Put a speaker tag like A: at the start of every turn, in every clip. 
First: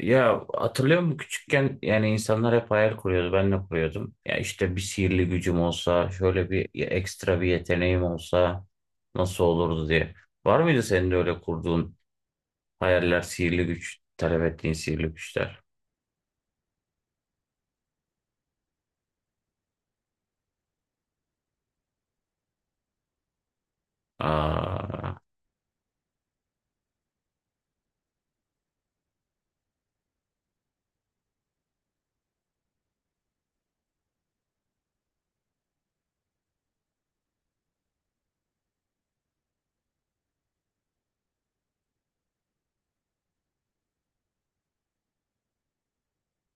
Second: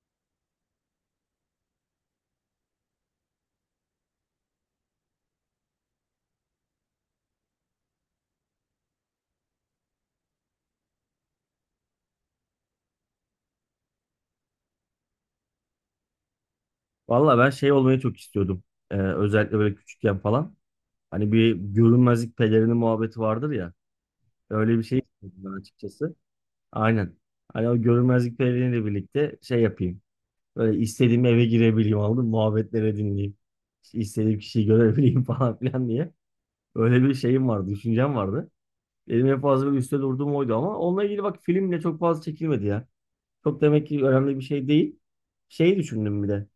A: Ya hatırlıyor musun küçükken yani insanlar hep hayal kuruyordu ben de kuruyordum. Ya işte bir sihirli gücüm olsa şöyle bir ekstra bir yeteneğim olsa nasıl olurdu diye. Var mıydı senin de öyle kurduğun hayaller, sihirli güç talep ettiğin sihirli güçler?
B: Valla ben şey olmayı çok istiyordum. Özellikle böyle küçükken falan. Hani bir görünmezlik pelerini muhabbeti vardır ya. Öyle bir şey
A: Aa.
B: istiyordum ben açıkçası. Aynen. Hani o görünmezlik peleriniyle birlikte şey yapayım. Böyle istediğim eve girebileyim aldım. Muhabbetlere dinleyeyim. İşte İstediğim kişiyi görebileyim falan filan diye. Öyle bir şeyim vardı. Düşüncem vardı. Benim en fazla böyle üstte durduğum oydu ama onunla ilgili bak filmle çok fazla çekilmedi ya. Çok demek ki önemli bir şey değil. Şeyi düşündüm bir de.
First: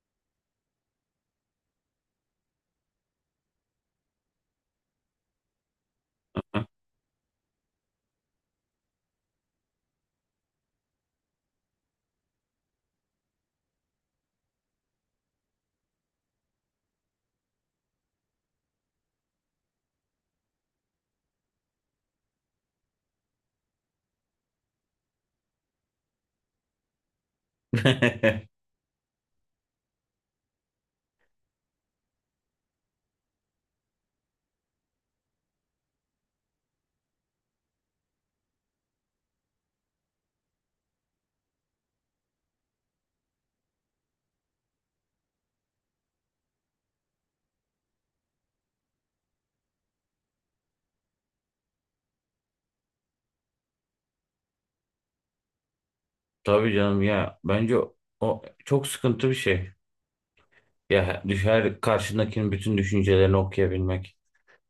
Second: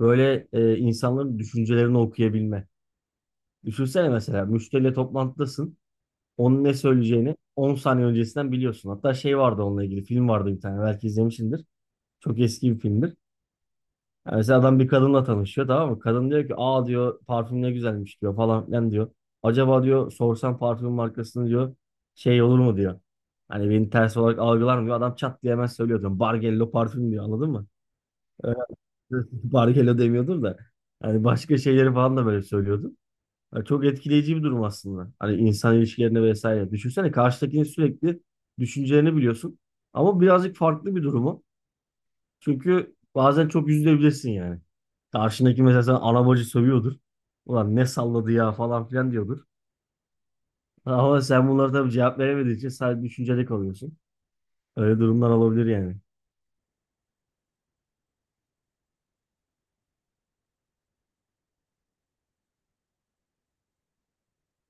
B: Böyle insanların düşüncelerini okuyabilme. Düşünsene mesela müşteriyle toplantıdasın. Onun ne söyleyeceğini 10 saniye öncesinden biliyorsun. Hatta şey vardı, onunla ilgili film vardı bir tane, belki izlemişsindir. Çok eski bir filmdir. Yani mesela adam bir kadınla tanışıyor, tamam mı? Kadın diyor ki aa diyor parfüm ne güzelmiş diyor falan filan diyor. Acaba diyor sorsam parfüm markasını diyor şey olur mu diyor. Hani beni ters olarak algılar mı diyor. Adam çat diye hemen söylüyor diyor. Bargello parfüm diyor, anladın mı? Bargello demiyordum da. Hani başka şeyleri falan da böyle söylüyordum. Yani çok etkileyici bir durum aslında. Hani insan ilişkilerine vesaire. Düşünsene, karşıdakinin sürekli düşüncelerini biliyorsun. Ama birazcık farklı bir durumu. Çünkü bazen çok üzülebilirsin yani. Karşındaki mesela sana ana bacı sövüyordur. Ulan ne salladı ya falan filan diyordur. Ama sen bunlara tabii cevap veremediğin için sadece düşünceli kalıyorsun. Öyle durumlar olabilir yani.
A: Tabii canım ya, bence o çok sıkıntı bir şey. Ya düşer karşındakinin bütün düşüncelerini okuyabilmek.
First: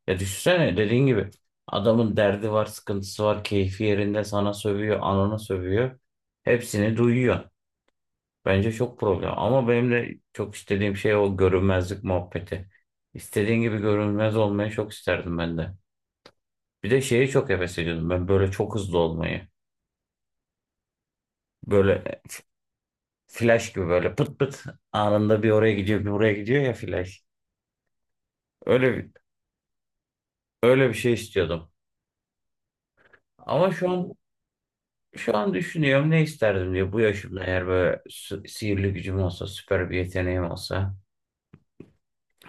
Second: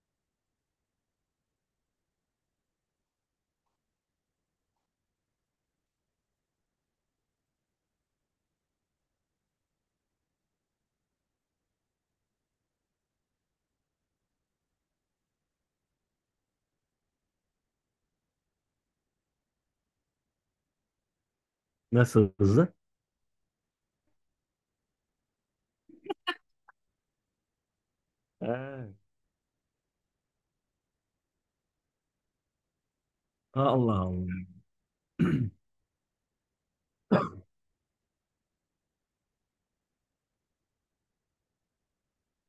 A: Ya düşünsene, dediğin gibi adamın derdi var, sıkıntısı var, keyfi yerinde sana sövüyor, anana sövüyor. Hepsini duyuyor. Bence çok problem. Ama benim de çok istediğim şey o görünmezlik muhabbeti. İstediğin gibi görünmez olmayı çok isterdim ben de. Bir de şeyi çok heves ediyordum, ben böyle çok hızlı olmayı. Böyle
B: Nasıl hızlı?
A: flash gibi, böyle pıt pıt anında bir oraya gidiyor bir buraya gidiyor, ya flash.
B: He.
A: Öyle bir, öyle bir şey istiyordum. Ama şu
B: Allah
A: an,
B: Allah.
A: şu an düşünüyorum ne isterdim diye bu yaşımda, eğer böyle sihirli gücüm olsa, süper bir yeteneğim olsa.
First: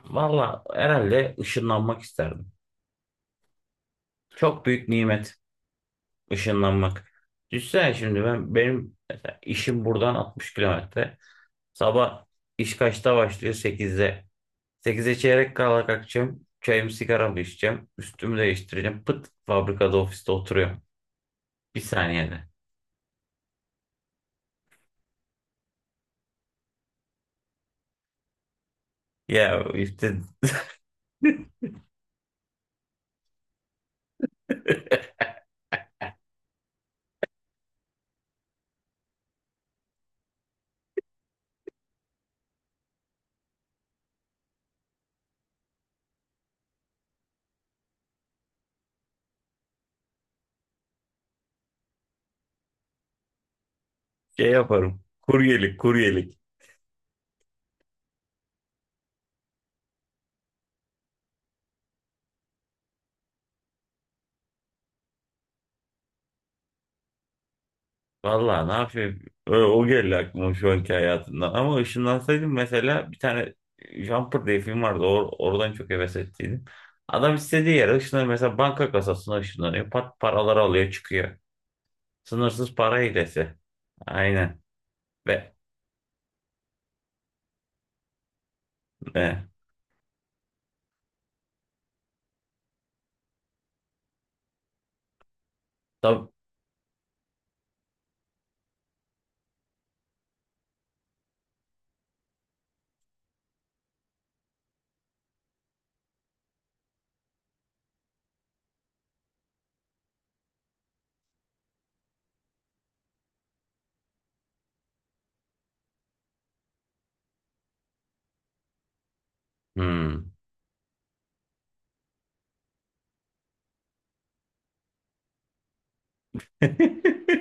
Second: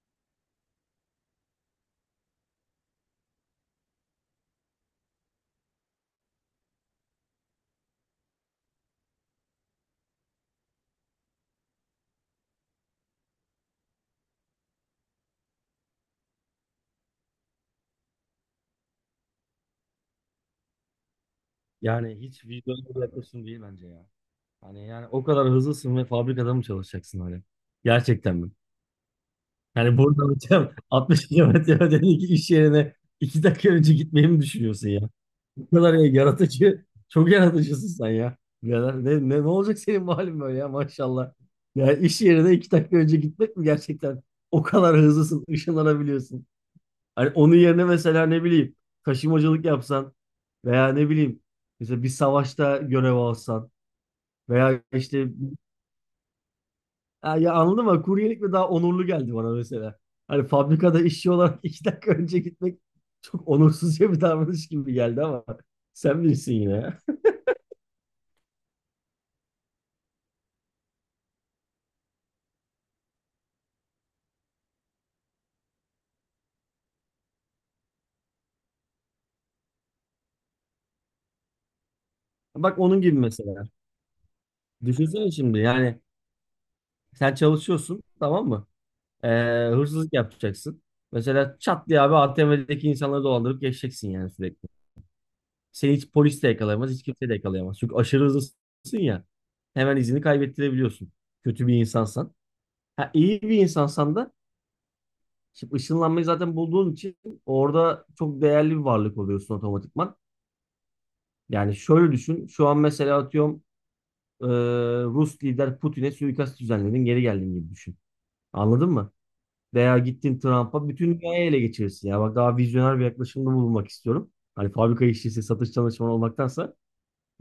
A: Valla herhalde ışınlanmak isterdim. Çok büyük nimet ışınlanmak. Düşünsene şimdi, ben benim mesela işim buradan 60 kilometre. Sabah iş kaçta başlıyor? 8'de. Sekize çeyrek kala kalkacağım. Çayımı sigaramı içeceğim. Üstümü değiştireceğim. Pıt, fabrikada ofiste oturuyorum. Bir
B: Yani
A: saniyede.
B: hiç vicdanlı bir yaklaşım değil bence ya. Hani yani o kadar hızlısın ve fabrikada mı çalışacaksın hani? Gerçekten mi?
A: Ya
B: Yani
A: işte
B: buradan hocam 60 kilometre ötedeki iş yerine 2 dakika önce gitmeyi mi düşünüyorsun ya? Bu kadar ya yaratıcı, çok yaratıcısın sen ya. Birader, ne olacak senin bu halin böyle ya, maşallah. Ya iş yerine 2 dakika önce gitmek mi gerçekten? O kadar hızlısın, ışınlanabiliyorsun. Hani onun yerine mesela, ne bileyim, taşımacılık yapsan, veya ne bileyim, mesela bir savaşta görev alsan,
A: şey
B: veya
A: yaparım.
B: işte.
A: Kuryelik, kuryelik.
B: Ha, ya anladın mı? Kuryelik mi daha onurlu geldi bana mesela. Hani fabrikada işçi olarak 2 dakika önce gitmek çok onursuzca bir davranış gibi geldi, ama sen bilirsin yine ya.
A: Vallahi ne yapayım? O geldi aklıma şu anki hayatımda. Ama ışınlansaydım mesela, bir tane Jumper diye film vardı. Oradan çok heves ettiydim. Adam istediği yere ışınlanıyor. Mesela banka kasasına ışınlanıyor. Pat, paraları alıyor çıkıyor. Sınırsız
B: Bak
A: para
B: onun gibi
A: hilesi.
B: mesela.
A: Aynen.
B: Düşünsene
A: Ve,
B: şimdi yani, sen çalışıyorsun, tamam mı? Ee,
A: ve
B: hırsızlık yapacaksın. Mesela çat diye abi ATM'deki insanları dolandırıp geçeceksin yani sürekli. Seni hiç
A: tab
B: polis de yakalayamaz, hiç kimse de yakalayamaz. Çünkü aşırı hızlısın ya. Hemen izini kaybettirebiliyorsun. Kötü bir insansan. Ha, iyi bir insansan da, şimdi ışınlanmayı zaten bulduğun için orada çok değerli bir varlık oluyorsun otomatikman. Yani şöyle düşün. Şu an mesela atıyorum, e, Rus lider Putin'e suikast düzenledin, geri geldin gibi düşün. Anladın mı? Veya
A: hmm.
B: gittin Trump'a, bütün dünyayı ele geçirirsin. Ya bak, daha vizyoner bir yaklaşımda bulunmak istiyorum. Hani fabrika işçisi, satış çalışanı olmaktansa.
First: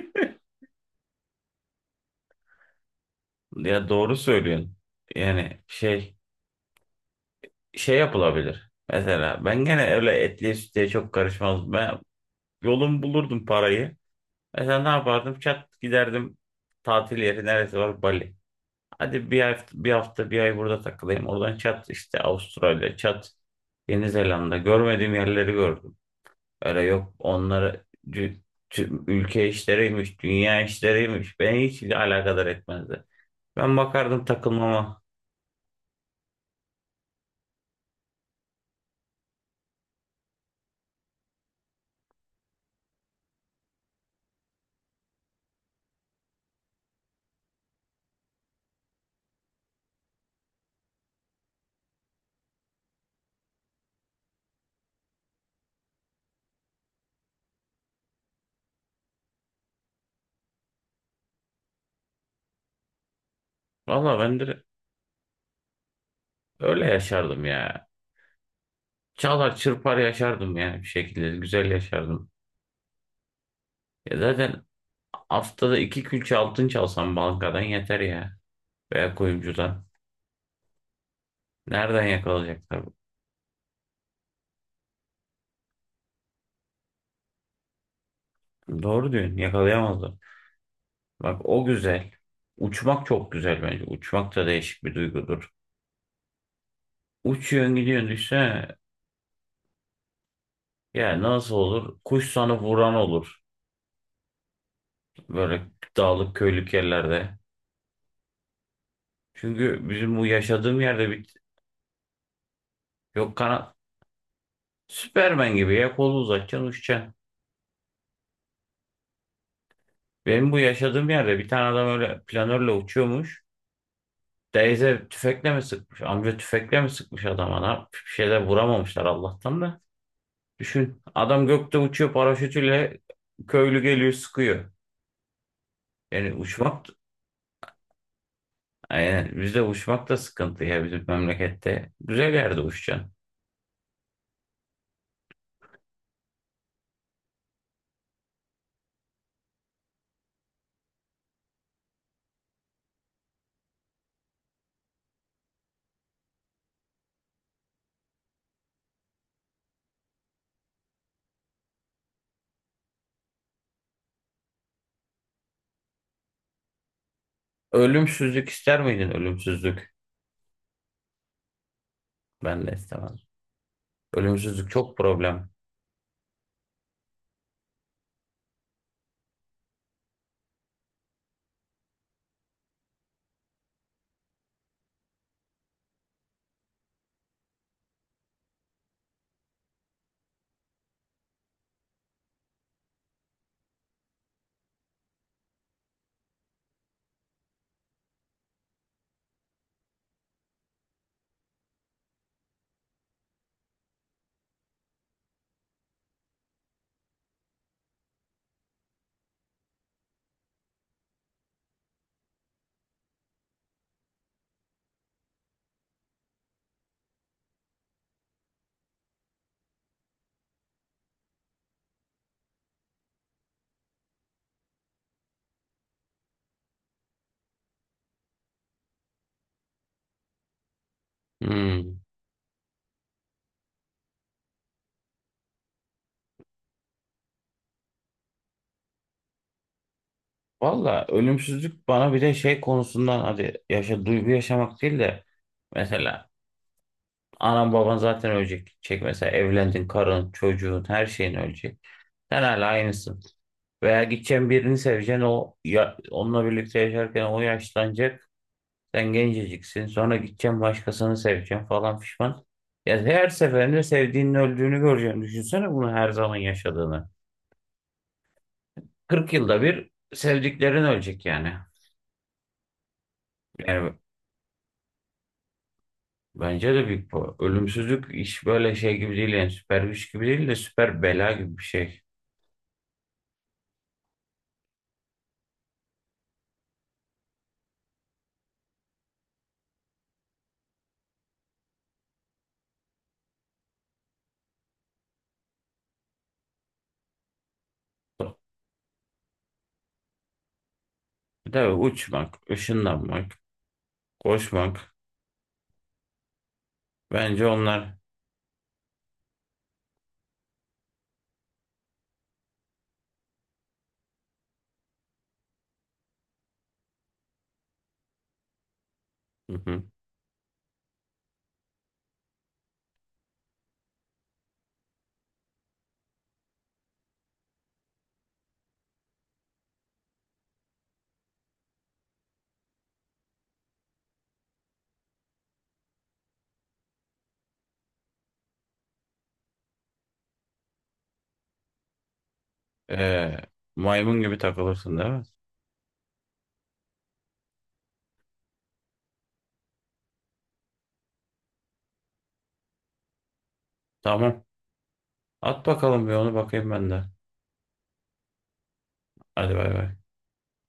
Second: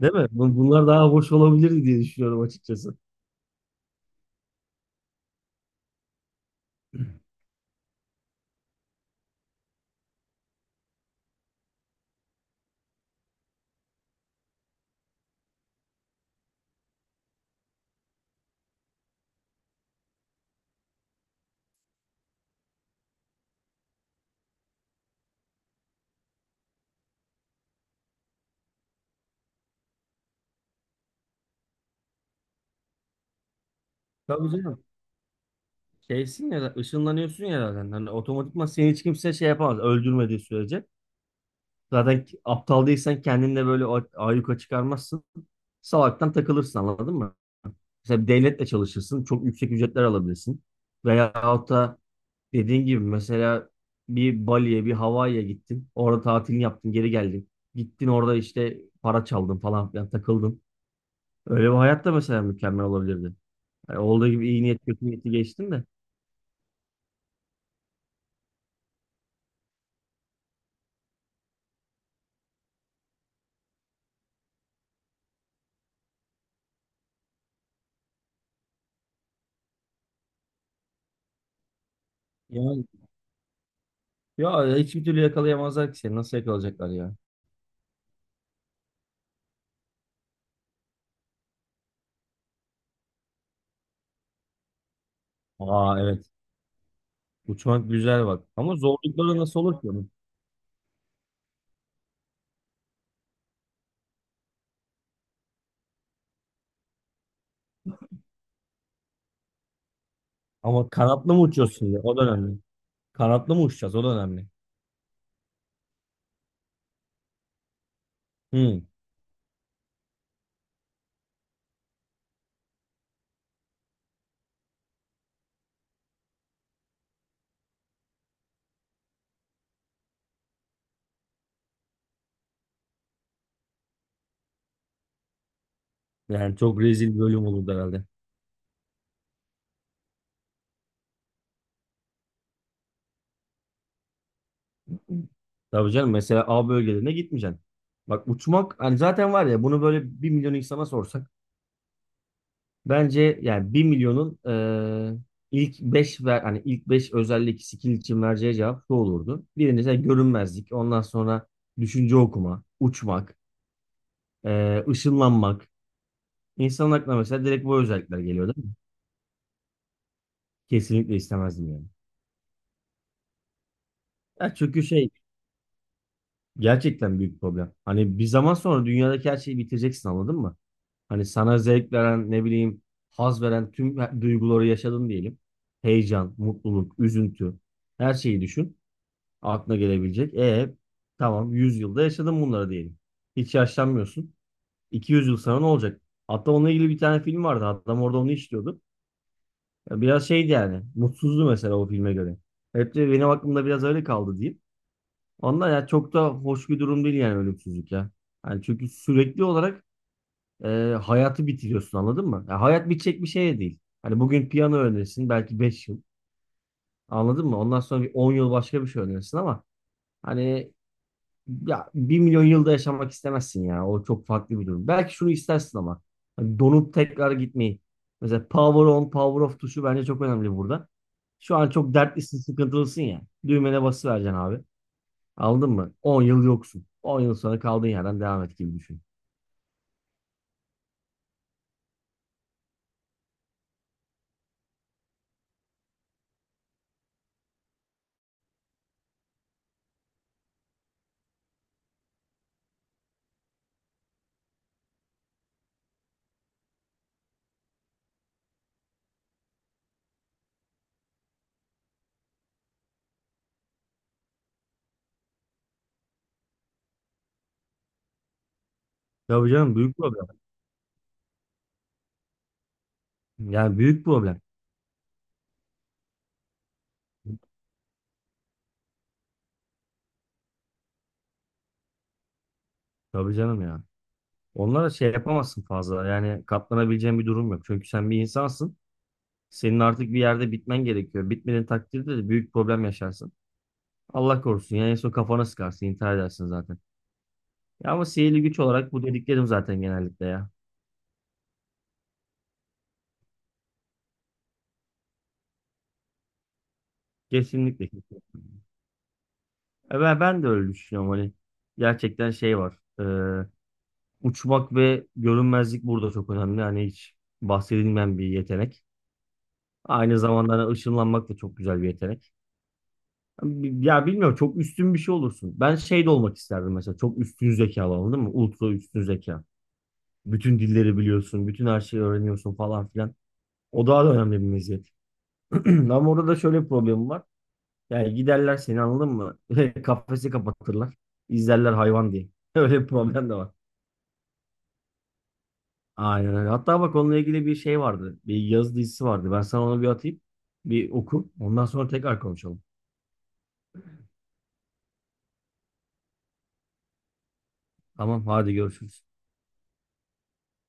B: Değil mi? Bun- Bunlar daha hoş olabilirdi diye düşünüyorum açıkçası.
A: Ya doğru söylüyorsun. Yani şey yapılabilir. Mesela ben gene öyle etliye sütlüye çok karışmaz. Ben yolum bulurdum parayı. Mesela ne yapardım? Çat giderdim, tatil yeri neresi var? Bali. Hadi bir hafta, bir hafta, bir ay burada takılayım. Oradan çat işte Avustralya, çat Yeni Zelanda. Görmediğim yerleri gördüm. Öyle yok, onları ülke işleriymiş, dünya işleriymiş. Beni hiç alakadar etmezdi. Ben bakardım
B: Tabii canım.
A: takılmama.
B: Şeysin ya, ışınlanıyorsun ya zaten. Hani otomatikman seni hiç kimse şey yapamaz. Öldürmediği sürece. Zaten aptal değilsen kendinle böyle ayyuka çıkarmazsın. Salaktan takılırsın, anladın mı? Mesela bir devletle çalışırsın. Çok yüksek ücretler alabilirsin. Veyahut da dediğin gibi, mesela bir Bali'ye, bir Hawaii'ye gittin. Orada tatilini yaptın, geri geldin. Gittin orada işte para çaldın falan filan takıldın. Öyle bir hayat da mesela mükemmel olabilirdi. Yani
A: Valla
B: olduğu
A: ben
B: gibi
A: de
B: iyi niyet kötü niyeti geçtim de.
A: öyle yaşardım ya. Çalar çırpar yaşardım yani, bir şekilde. Güzel yaşardım. Ya zaten haftada iki külçe altın çalsam bankadan yeter ya. Veya kuyumcudan. Nereden yakalayacaklar?
B: Yani ya, hiçbir türlü yakalayamazlar ki seni. Nasıl yakalayacaklar ya?
A: Doğru diyorsun. Yakalayamazlar. Bak o güzel. Uçmak çok güzel bence. Uçmak da değişik bir duygudur.
B: Aa, evet.
A: Uçuyorsun
B: Uçmak
A: gidiyorsun,
B: güzel bak.
A: düşsene.
B: Ama zorlukları nasıl olur ki onun?
A: Ya nasıl olur? Kuş sana vuran olur. Böyle dağlık köylük yerlerde. Çünkü bizim bu yaşadığım
B: Ama
A: yerde bir...
B: kanatlı mı uçuyorsun ya? O da önemli.
A: Yok
B: Kanatlı mı
A: kanat.
B: uçacağız? O da önemli.
A: Süpermen gibi ya, kolu uzatacaksın uçacaksın.
B: Hı.
A: Benim bu yaşadığım yerde bir tane adam öyle planörle uçuyormuş. Teyze tüfekle mi sıkmış? Amca tüfekle mi sıkmış adama? Ne yapmış? Bir şeyler vuramamışlar Allah'tan da. Düşün, adam gökte uçuyor paraşütüyle, köylü geliyor sıkıyor. Yani
B: Yani çok
A: uçmak,
B: rezil bir bölüm olurdu herhalde.
A: yani bizde uçmak da sıkıntı ya, bizim memlekette. Güzel yerde uçacaksın.
B: Tabii canım, mesela A bölgelerine gitmeyeceksin. Bak uçmak, hani zaten var ya, bunu böyle 1 milyon insana sorsak bence yani, bir milyonun ilk 5 ver, hani ilk 5 özellik skill için vereceği cevap şu olurdu. Birincisi görünmezlik, ondan sonra düşünce okuma, uçmak, ışınlanmak, İnsanın aklına mesela direkt bu özellikler geliyor,
A: Ölümsüzlük
B: değil mi?
A: ister miydin, ölümsüzlük?
B: Kesinlikle istemezdim yani.
A: Ben de istemezdim.
B: Ya
A: Ölümsüzlük
B: çünkü
A: çok
B: şey,
A: problem.
B: gerçekten büyük problem. Hani bir zaman sonra dünyadaki her şeyi bitireceksin, anladın mı? Hani sana zevk veren, ne bileyim, haz veren tüm duyguları yaşadın diyelim. Heyecan, mutluluk, üzüntü, her şeyi düşün. Aklına gelebilecek. E tamam, 100 yılda yaşadın bunları diyelim. Hiç yaşlanmıyorsun. 200 yıl sonra ne olacak? Hatta onunla ilgili bir tane film vardı. Adam orada onu işliyordu. Ya biraz şeydi yani. Mutsuzdu mesela o filme göre. Hep de benim aklımda biraz öyle kaldı diyeyim. Ondan ya, çok da hoş bir durum değil yani ölümsüzlük ya. Yani çünkü sürekli olarak e, hayatı bitiriyorsun, anladın mı? Ya hayat bitecek bir şey de değil. Hani bugün piyano öğrenirsin belki, 5 yıl. Anladın mı? Ondan sonra bir 10 yıl başka bir şey öğrenirsin, ama hani, ya 1 milyon yılda yaşamak istemezsin ya. O çok farklı bir durum. Belki şunu istersin ama. Hani donup tekrar gitmeyi. Mesela power on, power off tuşu bence çok önemli burada. Şu an çok
A: Hmm.
B: dertlisin, sıkıntılısın ya. Düğmene basıvereceksin abi. Aldın mı? 10 yıl yoksun. 10 yıl sonra kaldığın yerden devam et gibi düşün.
A: Valla ölümsüzlük bana bir de şey konusundan, hadi yaşa duygu yaşamak değil de, mesela anan baban zaten ölecek. Çek mesela, evlendin, karın çocuğun her şeyin ölecek. Sen hala aynısın. Veya gideceğin birini seveceksin o ya, onunla birlikte yaşarken o yaşlanacak. Sen genceciksin. Sonra gideceğim, başkasını seveceksin falan, pişman. Ya her seferinde sevdiğinin öldüğünü göreceksin. Düşünsene bunu her zaman yaşadığını. 40
B: Tabii
A: yılda
B: canım,
A: bir
B: büyük problem.
A: sevdiklerin ölecek yani.
B: Yani
A: Yani
B: büyük problem.
A: bence de büyük bu. Ölümsüzlük iş böyle şey gibi değil, yani süper güç gibi değil de süper bela gibi bir şey.
B: Tabii canım ya. Onlara şey yapamazsın fazla. Yani katlanabileceğin bir durum yok. Çünkü sen bir insansın. Senin artık bir yerde bitmen gerekiyor. Bitmediğin takdirde de büyük problem yaşarsın. Allah korusun. Yani en son kafana sıkarsın, intihar edersin zaten. Ya ama sihirli güç olarak bu dediklerim zaten genellikle ya.
A: Bir de uçmak, ışınlanmak, koşmak. Bence
B: Kesinlikle.
A: onlar.
B: Kesinlikle. E ben de öyle düşünüyorum hani. Gerçekten şey var. e, uçmak ve görünmezlik burada çok önemli. Hani hiç bahsedilmeyen bir yetenek.
A: Hı hı.
B: Aynı zamanda hani ışınlanmak da çok güzel bir yetenek. Ya bilmiyorum, çok üstün bir şey olursun. Ben şey de olmak isterdim mesela. Çok üstün zekalı, anladın mı? Ultra üstün zeka. Bütün dilleri biliyorsun. Bütün her şeyi öğreniyorsun falan filan. O daha da önemli bir meziyet. Ama orada da şöyle bir problem var. Yani giderler seni, anladın mı? Kafesi kapatırlar. İzlerler hayvan diye. Öyle bir problem de
A: Ee,
B: var.
A: maymun gibi takılırsın değil mi?
B: Aynen öyle. Hatta bak, onunla ilgili bir şey vardı. Bir yazı dizisi vardı. Ben sana onu bir atayım. Bir oku. Ondan sonra tekrar konuşalım.
A: Tamam. At bakalım, bir onu bakayım ben de.
B: Tamam, hadi görüşürüz.
A: Hadi bay bay.